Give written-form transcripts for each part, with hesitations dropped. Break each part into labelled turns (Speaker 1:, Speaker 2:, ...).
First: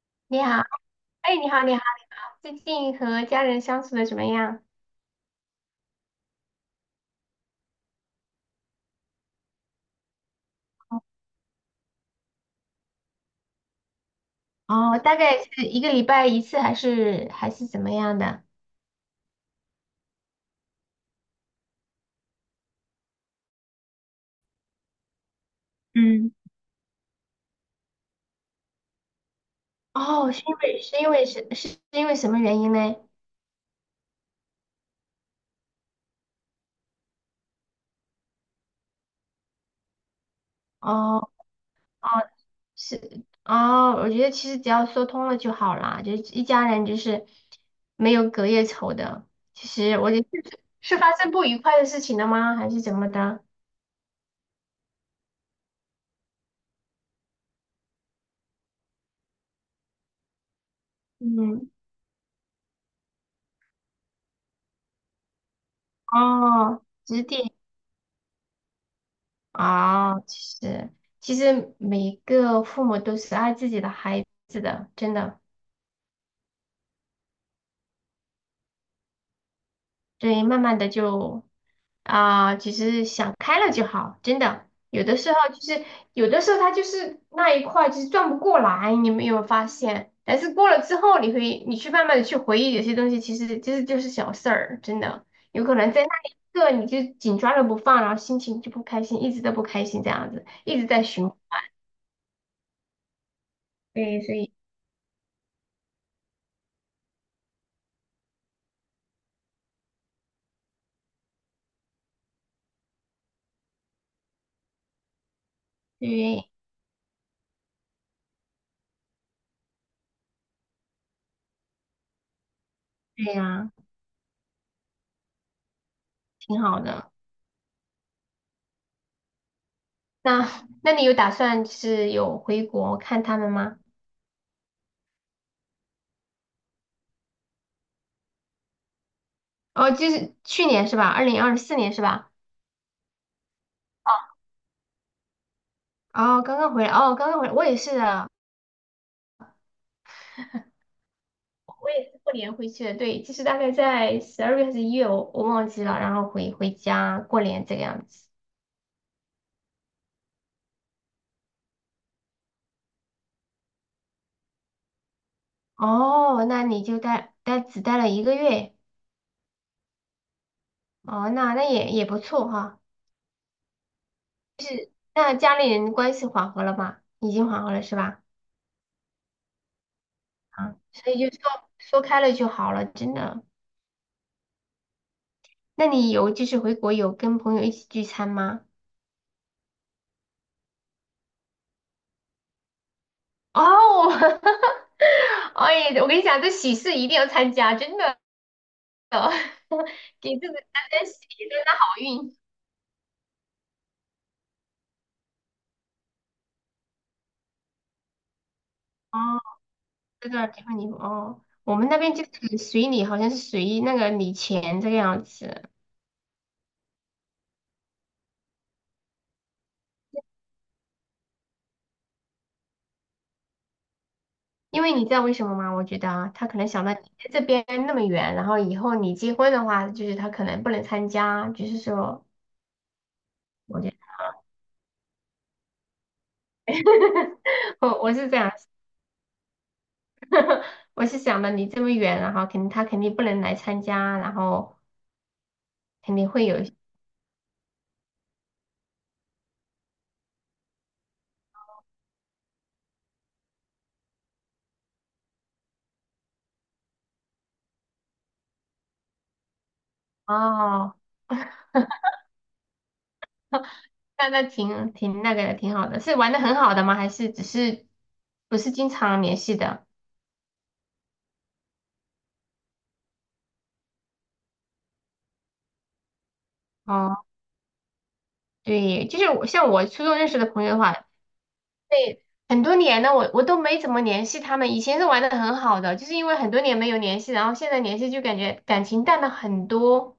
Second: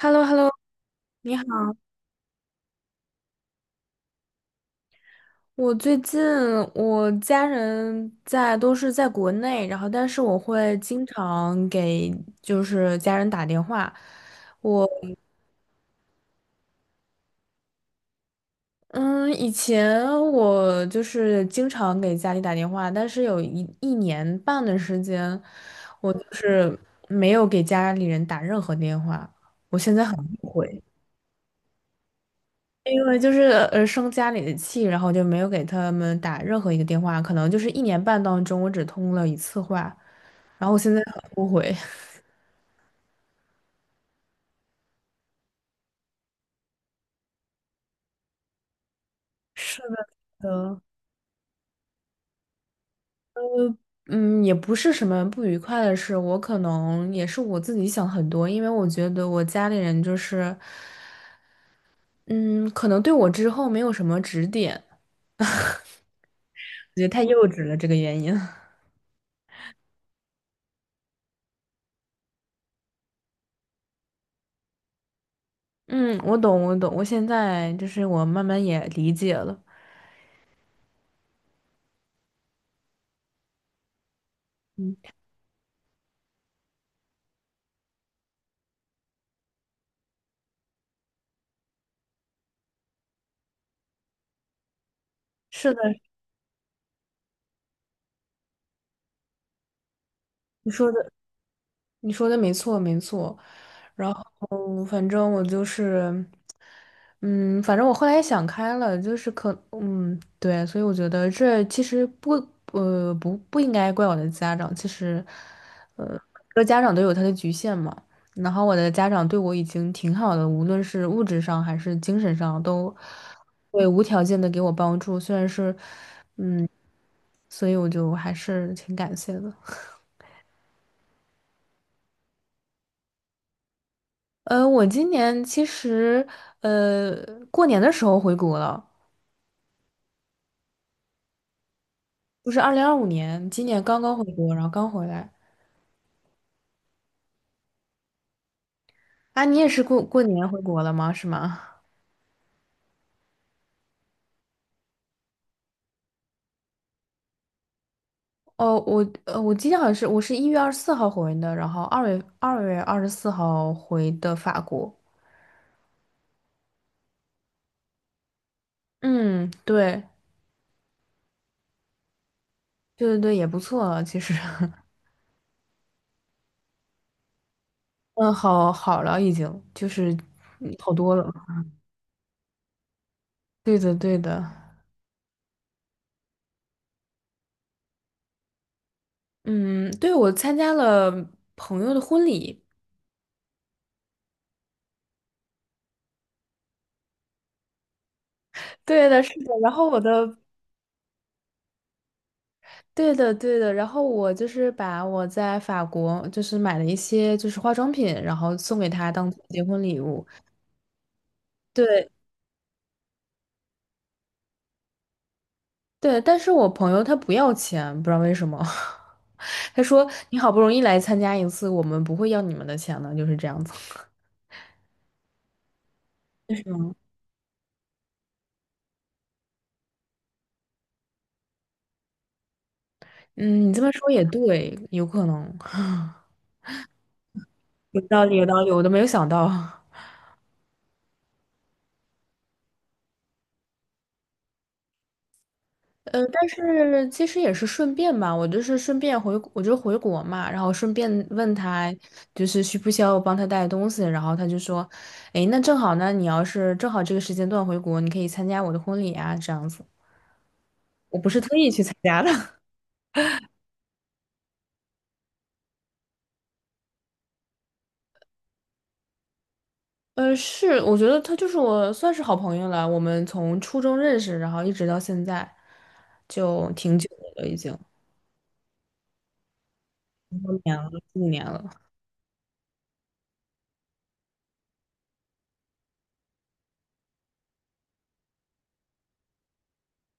Speaker 1: h e l l o h e l l
Speaker 2: 你
Speaker 1: o
Speaker 2: 好，哎，
Speaker 1: 你好。
Speaker 2: 你好，你好，最近和家人相处的怎么样？
Speaker 1: 我最近我家人都是在国内，然后但是我会经常给就是家人打电话。我
Speaker 2: 哦，大概是一个礼拜一次，还是怎么样的？
Speaker 1: 嗯，以前我就是经常给家里打电话，但是有一年半的时间，我就
Speaker 2: 嗯。
Speaker 1: 是没有给家里人打任何电话，
Speaker 2: 哦，是因为
Speaker 1: 会，
Speaker 2: 是因为是是是因为什么原因呢？
Speaker 1: 因为就是生家里的气，然后就没有给他们打任何一个电话，可能就是一年半当中我只通了一次话。然后我现在很
Speaker 2: 哦
Speaker 1: 后悔。
Speaker 2: 哦，是哦，我觉得其实只要说通了就好啦，就是一家人就是没有隔夜仇的。其
Speaker 1: 是
Speaker 2: 实我觉得是
Speaker 1: 的，
Speaker 2: 是发生不愉快的事情了吗？还是怎么的？
Speaker 1: 嗯，也不是什么不愉快的事，我可能也是我自己想很多，因为我觉得我家里人就是，
Speaker 2: 嗯。
Speaker 1: 嗯，可能对我之后没有什么指点，
Speaker 2: 哦，
Speaker 1: 我觉得太
Speaker 2: 指
Speaker 1: 幼
Speaker 2: 点。
Speaker 1: 稚了这个原因。
Speaker 2: 哦，实其实每一个父母都是爱自己的孩子的，真的。
Speaker 1: 嗯，我懂，我懂，我现在就是我慢慢也理解了。
Speaker 2: 所以慢慢的就啊，其实想开了就好，真的。
Speaker 1: 嗯，
Speaker 2: 有的时候他就是那一块就是转不过来，你有没有发现？但是过了之后，你去慢慢的去回忆有些东西，其实就是小事儿，真的。有
Speaker 1: 是
Speaker 2: 可
Speaker 1: 的，
Speaker 2: 能在那一刻你就紧抓着不放，然后心情就不开心，一直都不开心这样子，
Speaker 1: 你
Speaker 2: 一直
Speaker 1: 说
Speaker 2: 在
Speaker 1: 的
Speaker 2: 循环。
Speaker 1: 你说的没错，没错。然
Speaker 2: 对，所以
Speaker 1: 后反正我就是，反正我后来也想开了，就是对，所以我觉得这其实不应该怪我的家长，其实，
Speaker 2: 对
Speaker 1: 每个家长都有他的局限嘛。然后我的家长对我已经挺好的，无论是物质上还是精神上，都
Speaker 2: 对呀，
Speaker 1: 会无条件的给我帮助。虽然是，
Speaker 2: 挺好的。
Speaker 1: 所以我就还是挺感谢的。
Speaker 2: 那那你有打算就是有回国看他们吗？
Speaker 1: 我今年其实呃过年的时候回国了，
Speaker 2: 哦，就是去年是吧？2024年是吧？
Speaker 1: 就是2025年，今年刚刚回国，然后刚回来。
Speaker 2: 哦，刚刚回来，哦，刚刚回来，我也是的，
Speaker 1: 啊，你也是过过年回国了吗？是吗？
Speaker 2: 我也是过年回去的。对，就是大概在12月还是1月，我忘记了，然后回家过年这个样子。
Speaker 1: 哦，我记得好像是我是1月24号回的，然后二月二十四号回的法国。
Speaker 2: 哦，那你就待只待了一个月。
Speaker 1: 嗯，对，
Speaker 2: 哦，那也不错哈。
Speaker 1: 对对对，也不错了，其实，
Speaker 2: 那家里人关系缓和了吗？已经缓和了是吧？
Speaker 1: 嗯，好了，已经就是
Speaker 2: 啊，
Speaker 1: 好
Speaker 2: 所
Speaker 1: 多
Speaker 2: 以就
Speaker 1: 了。
Speaker 2: 说开了就好了，真的。
Speaker 1: 对的，对的，
Speaker 2: 那你有就是回国有跟朋友一起聚餐吗？
Speaker 1: 嗯，对，我参加了朋友的婚礼。
Speaker 2: 哦。哎，我跟你讲，这喜事一定要参加，真的。
Speaker 1: 对的，是的。然后 我
Speaker 2: 给
Speaker 1: 的，
Speaker 2: 自己沾沾喜，沾沾好运。
Speaker 1: 对的，对的。然后我就是把我在法国就是买了一些就是化妆品，然后送给他
Speaker 2: 哦，
Speaker 1: 当做结婚礼物。
Speaker 2: 这个地方你哦，我们那
Speaker 1: 对
Speaker 2: 边就是随礼，好像是随那个礼钱这个样子。
Speaker 1: 对，但是我朋友他不要钱，不知道为什么。他说你好不容易来参加一次，我们不会要你们的钱的，就是这样子。
Speaker 2: 因为你知道为什么吗？我觉得啊，他可能想到你在这边那么远，然后以后你结婚的话，就是他可能不能参加，就是说，
Speaker 1: 嗯，你
Speaker 2: 我
Speaker 1: 这
Speaker 2: 觉
Speaker 1: 么
Speaker 2: 得
Speaker 1: 说也对，有可能，
Speaker 2: 我
Speaker 1: 有
Speaker 2: 我
Speaker 1: 道
Speaker 2: 是
Speaker 1: 理，
Speaker 2: 这
Speaker 1: 有
Speaker 2: 样。
Speaker 1: 道理，我都没有想到。
Speaker 2: 我是想的，离这么远，然后肯定他肯定不能来参加，然后肯定会
Speaker 1: 但
Speaker 2: 有一些。
Speaker 1: 是其实也是顺便吧，我就是顺便回，我就回国嘛，然后顺便问他，就是需不需要我帮他带东西，然后他就说，诶，那正好呢，你要是正好这个时间段回国，你可以参加我的婚礼啊，这样子。
Speaker 2: 哦，
Speaker 1: 我不是特意去参加的，
Speaker 2: 那挺那个的，挺好的，是玩的很好的吗？还是只是不是经常联系的？
Speaker 1: 是，我觉得他就是我算是好朋友了，我们从初中认识，然后一直到现在，就挺久
Speaker 2: 哦，
Speaker 1: 的了，已经
Speaker 2: 对，就是像我初中认
Speaker 1: 一
Speaker 2: 识的朋友
Speaker 1: 年
Speaker 2: 的
Speaker 1: 了，
Speaker 2: 话，
Speaker 1: 四五年了，
Speaker 2: 很多年了，我都没怎么联系他们，以前是玩的很好的，就是因为很多年没有联系，然后现在联系就感觉感情淡了很多。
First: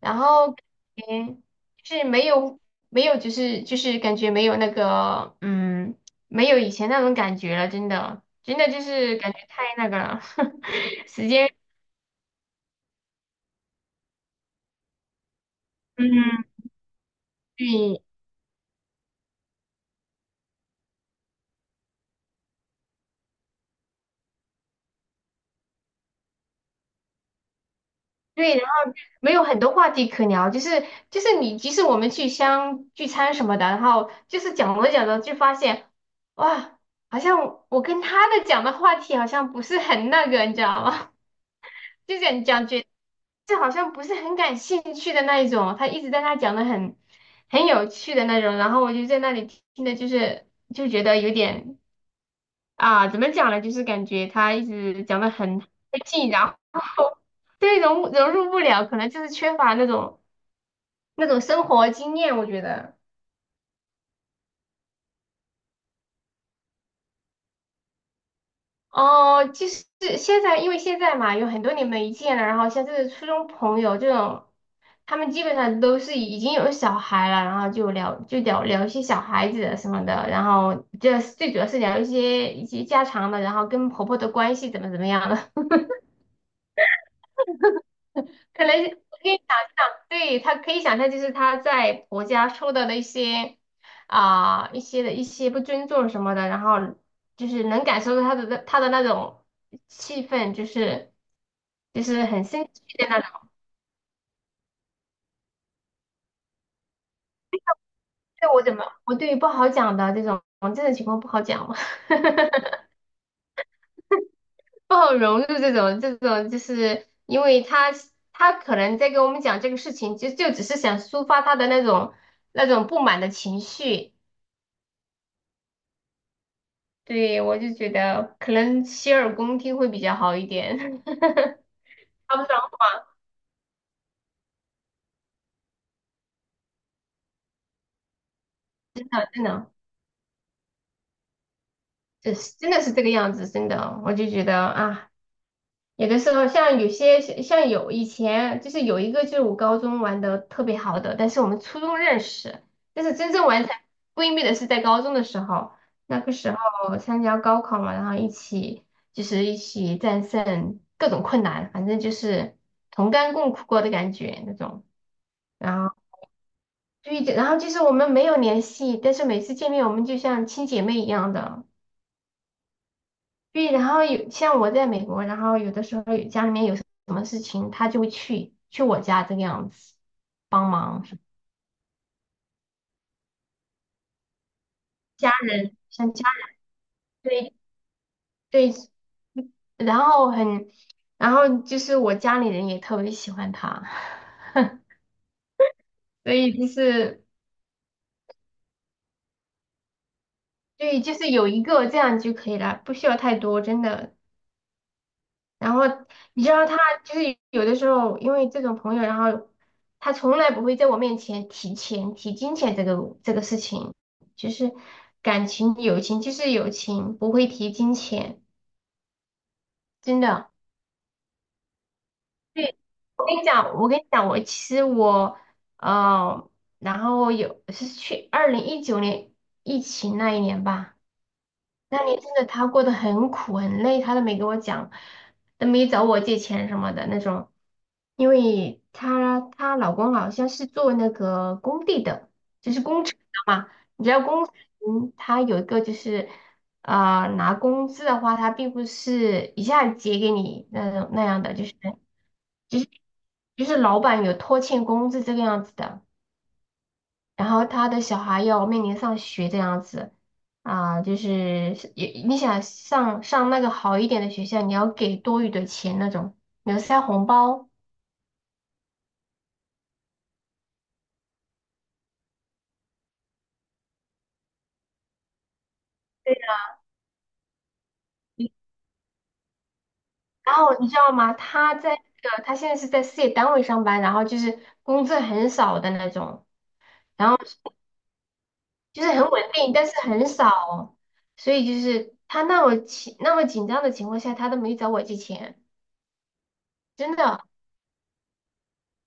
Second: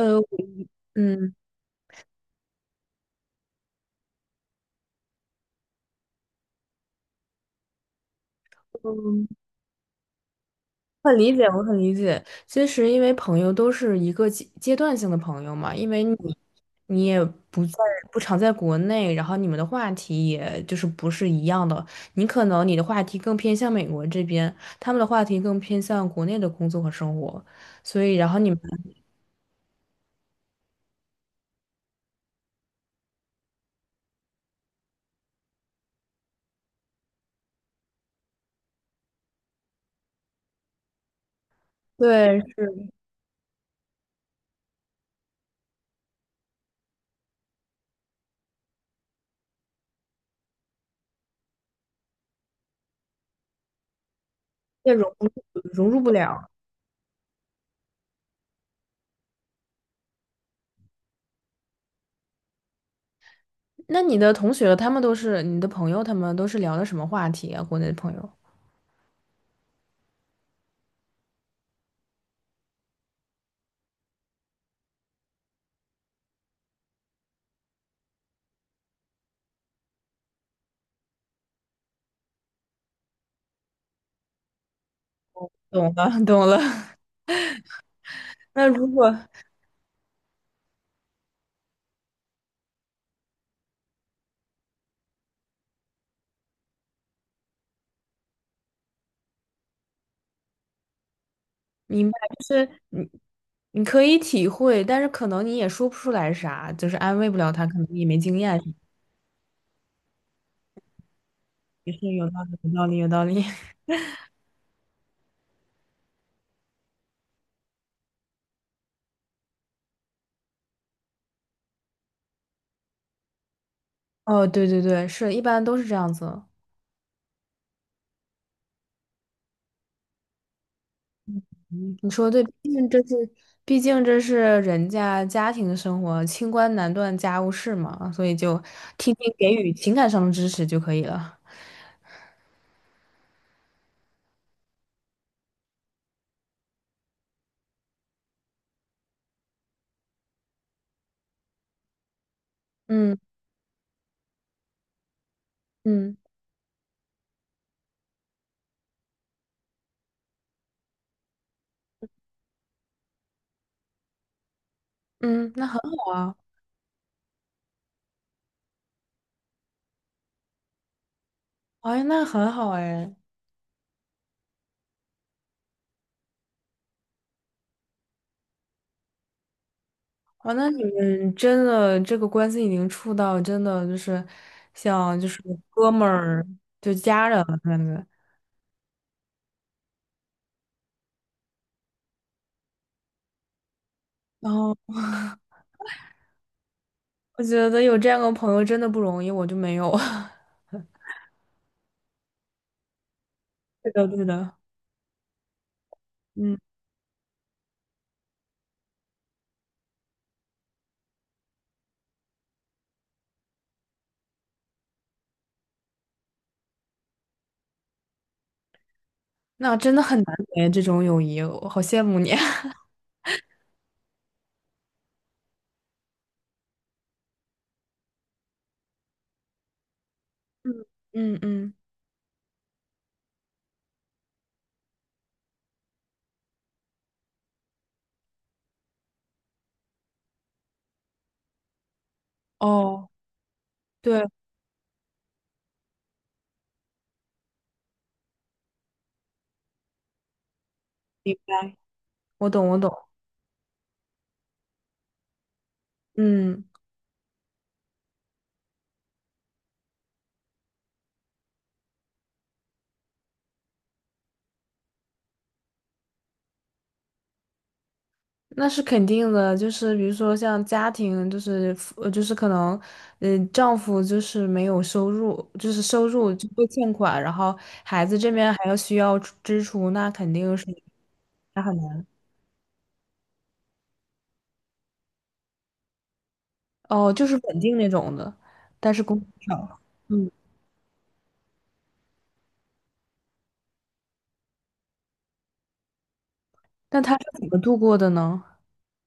Speaker 2: 然后
Speaker 1: 嗯。
Speaker 2: 嗯，就是没有，就是感觉没有那个嗯，没有以前那种感觉了，真的就是感觉太那个了。
Speaker 1: 很
Speaker 2: 时
Speaker 1: 理解，
Speaker 2: 间
Speaker 1: 我很理解。其实，因为朋友都是一个阶段性的朋友嘛，因为你
Speaker 2: 嗯，
Speaker 1: 你也不在
Speaker 2: 对
Speaker 1: 不常在国内，然后你们的话题也就是不是一样的。你可能你的话题更偏向美国这边，他们的话题更偏向国内的工作和生活，所以然后你
Speaker 2: 对，
Speaker 1: 们
Speaker 2: 然后没有很多话题可聊，就是你即使我们去相聚餐什么的，然后就是讲着讲着就发现哇，好像我跟他的讲的话题好像不是很那个，你知道吗？就是
Speaker 1: 对
Speaker 2: 感讲觉
Speaker 1: 是
Speaker 2: 这好像不是很感兴趣的那一种，他一直在那讲的很有趣的那种，然后我就在那里听的，就觉得有点啊，怎么讲呢？就是感觉他一
Speaker 1: 也
Speaker 2: 直
Speaker 1: 融
Speaker 2: 讲的
Speaker 1: 不
Speaker 2: 很费
Speaker 1: 融入不
Speaker 2: 劲，然
Speaker 1: 了。
Speaker 2: 后对融入不了，可能就是缺乏那种生活经验，我觉得。
Speaker 1: 那你的同学他们都是你的朋友，他们都是聊的什么话题啊？国内的朋友。
Speaker 2: 哦，就是现在，因为现在嘛，有很多年没见了，然后像这个初中朋友这种，他们基本上都是已经有小孩了，然后就聊聊一些小孩子什么的，然后这最主要是聊一些家常的，然后跟婆婆的关系怎么样的。
Speaker 1: 懂了，懂了。
Speaker 2: 可
Speaker 1: 那
Speaker 2: 能。
Speaker 1: 如果
Speaker 2: 对，他可以想象，就是他在婆家受到的一些不尊重什么的，然后就是能感受到他的那种气氛，就是就
Speaker 1: 明白，
Speaker 2: 是很
Speaker 1: 就
Speaker 2: 生
Speaker 1: 是
Speaker 2: 气的
Speaker 1: 你
Speaker 2: 那种。
Speaker 1: 你可以体会，但是可能你也说不出来啥，就是安慰不了他，可能你也没经
Speaker 2: 对，
Speaker 1: 验。
Speaker 2: 我怎么我对于不好讲的这种情况不好讲。
Speaker 1: 也是 有道理，有道理，有道理。
Speaker 2: 不好融入这种，就是因为他可能在跟我们讲这个事情，就只是想抒发他的那种不满的情绪。
Speaker 1: 哦，对对对，是一般都是这样子。
Speaker 2: 对，我就觉得可能洗耳恭听会比较好一点。
Speaker 1: 你说
Speaker 2: 他
Speaker 1: 对，
Speaker 2: 们
Speaker 1: 毕
Speaker 2: 老
Speaker 1: 竟这是，毕竟这是人家家庭生活，清官难断家务事嘛，所以就听
Speaker 2: 板
Speaker 1: 听
Speaker 2: 真
Speaker 1: 给
Speaker 2: 的，
Speaker 1: 予情感上的支持就可以了。
Speaker 2: 就是真的是这个样子，真的，我就觉得啊，有的时候像有以前就是有一个就是我高中玩的特别好的，但是我们初中认识，但是
Speaker 1: 嗯
Speaker 2: 真正玩成闺蜜的是在高中的时候。
Speaker 1: 嗯
Speaker 2: 那个时候参加高考嘛，然后一起战胜各种困难，反正就是同甘共苦过的感觉那种。
Speaker 1: 嗯，那很
Speaker 2: 然后。
Speaker 1: 好啊，
Speaker 2: 对的，然后就是我们没有联系，但是每次见面我们就像亲姐妹一样的。
Speaker 1: 哎，那很好哎。
Speaker 2: 对，然后有像我在美国，然后有的时候有家里面有什么事情，他就会去我家这个样子
Speaker 1: 哦，那
Speaker 2: 帮
Speaker 1: 你
Speaker 2: 忙，
Speaker 1: 们真的这个关系已经处到真的就是像就
Speaker 2: 家
Speaker 1: 是
Speaker 2: 人
Speaker 1: 哥们
Speaker 2: 像家
Speaker 1: 儿
Speaker 2: 人，
Speaker 1: 就家人
Speaker 2: 对
Speaker 1: 了感觉。
Speaker 2: 对，然后很，然后就是我家里人也特别喜欢他。
Speaker 1: 然后
Speaker 2: 所以就是
Speaker 1: 我觉得有这样的朋友真的不容易，我就没有。
Speaker 2: 对，就是有一个这样就可以了，不需要太多，真
Speaker 1: 对的，
Speaker 2: 的。
Speaker 1: 对的，
Speaker 2: 然后你知
Speaker 1: 嗯，
Speaker 2: 道他就是有的时候因为这种朋友，然后他从来不会在我面前提钱、提金钱这个事情，就是感情、友情就是友情，不会提金钱，
Speaker 1: 那真的很
Speaker 2: 真
Speaker 1: 难
Speaker 2: 的。
Speaker 1: 得这种友谊，我好羡慕你。
Speaker 2: 对，我跟你讲，我其实呃，然后有是去2019年疫情那一年
Speaker 1: 嗯
Speaker 2: 吧。
Speaker 1: 嗯嗯，
Speaker 2: 那年真的她过得很苦很累，她都没给我讲，都没找我借钱什么的那种，因为她老公好像是做那个工地的，就是工
Speaker 1: 哦，
Speaker 2: 程的嘛。你知道
Speaker 1: 对，
Speaker 2: 工程他有一个就是拿工资的话，他并不是一下子结给你那种那
Speaker 1: 明
Speaker 2: 样的，就是
Speaker 1: 白，我懂，我
Speaker 2: 就是
Speaker 1: 懂，
Speaker 2: 就是老板有拖欠工资这个样子的。
Speaker 1: 嗯。
Speaker 2: 然后他的小孩要面临上学这样子啊，就是也你想上那个好一点的学校，你要给多余的钱那种，你要塞红包。
Speaker 1: 那是肯定的，就是比如说像家庭，就是就是可能，丈夫就是没有收入，就是收入就会欠款，然后孩子这边还要需要支出，那肯
Speaker 2: 然
Speaker 1: 定是
Speaker 2: 后你知道吗？
Speaker 1: 那很难
Speaker 2: 他现在是在事业单位上班，然后就是工资很少的那种，
Speaker 1: 哦，就
Speaker 2: 然
Speaker 1: 是
Speaker 2: 后
Speaker 1: 稳定那种的，但是
Speaker 2: 就是
Speaker 1: 工资
Speaker 2: 很稳定，
Speaker 1: 少。
Speaker 2: 但是很
Speaker 1: 嗯，
Speaker 2: 少，所以就是他那么紧张的情况下，他都没找我借钱，
Speaker 1: 那他
Speaker 2: 真
Speaker 1: 是
Speaker 2: 的，
Speaker 1: 怎么度过的呢？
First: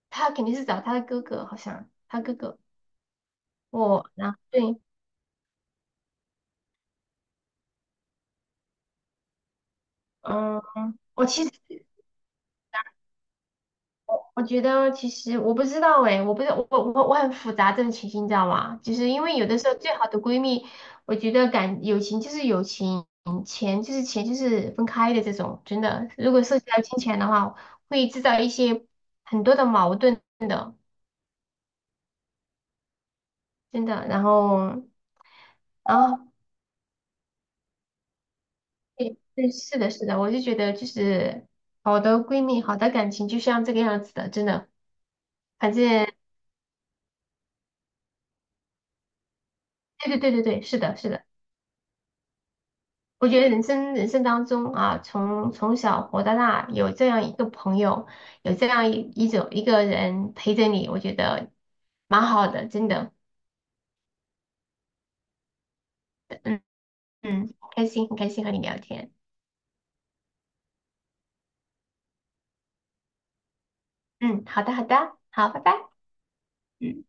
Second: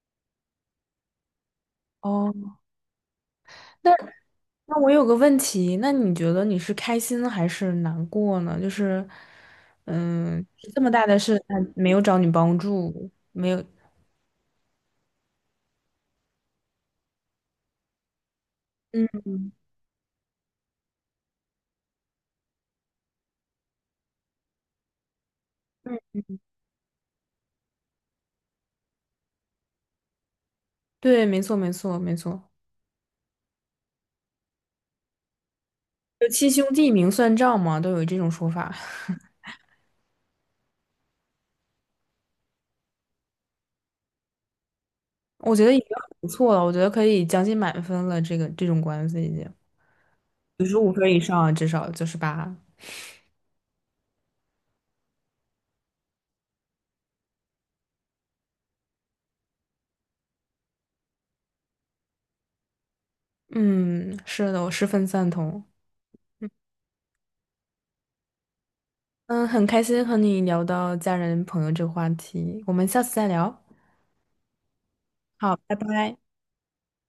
Speaker 2: 他肯定是找他的哥哥，好像他哥
Speaker 1: 哦，
Speaker 2: 哥
Speaker 1: 那
Speaker 2: 我，然后对。
Speaker 1: 那我有个问题，那你觉得你是开心还是难过呢？就是，嗯，
Speaker 2: 嗯，
Speaker 1: 这么大的
Speaker 2: 我
Speaker 1: 事，
Speaker 2: 其实
Speaker 1: 他没有找你帮助，没有。
Speaker 2: 我觉得，其实我不知道诶，我不知我我我很复杂这种情形，你知道吗？就是
Speaker 1: 嗯。
Speaker 2: 因为有的时候最好的闺蜜，我觉得感友情就是友情，钱就是钱就是分开的这种，真的。如果涉及到金钱的话，会制造一些很多的矛盾，
Speaker 1: 对，没错，没错，没错，
Speaker 2: 真的。然后，然后
Speaker 1: 就七兄弟明算账嘛，都有这种说法。
Speaker 2: 对 对，是的，是的，我就觉得就是好的闺蜜，好的感情就像这个样子的，真的。
Speaker 1: 我觉得
Speaker 2: 反
Speaker 1: 已
Speaker 2: 正
Speaker 1: 经很不错了，我觉得可以将近满分了。这种关系已经
Speaker 2: 对对对对对，
Speaker 1: 九十
Speaker 2: 是
Speaker 1: 五
Speaker 2: 的，
Speaker 1: 分
Speaker 2: 是
Speaker 1: 以
Speaker 2: 的。
Speaker 1: 上啊，至少98。
Speaker 2: 我觉得人生当中啊，从小活到大，有这样一个朋友，有这样一个人陪着你，我觉得蛮好的，真的，
Speaker 1: 嗯，是的，我十分赞同。嗯，
Speaker 2: 嗯嗯，开心，很开心和你聊天，
Speaker 1: 嗯很开心和你聊到家人朋友这个话题，我们下次再聊。
Speaker 2: 嗯，好的好的，好，
Speaker 1: 好，
Speaker 2: 拜拜。
Speaker 1: 拜拜。
Speaker 2: 嗯。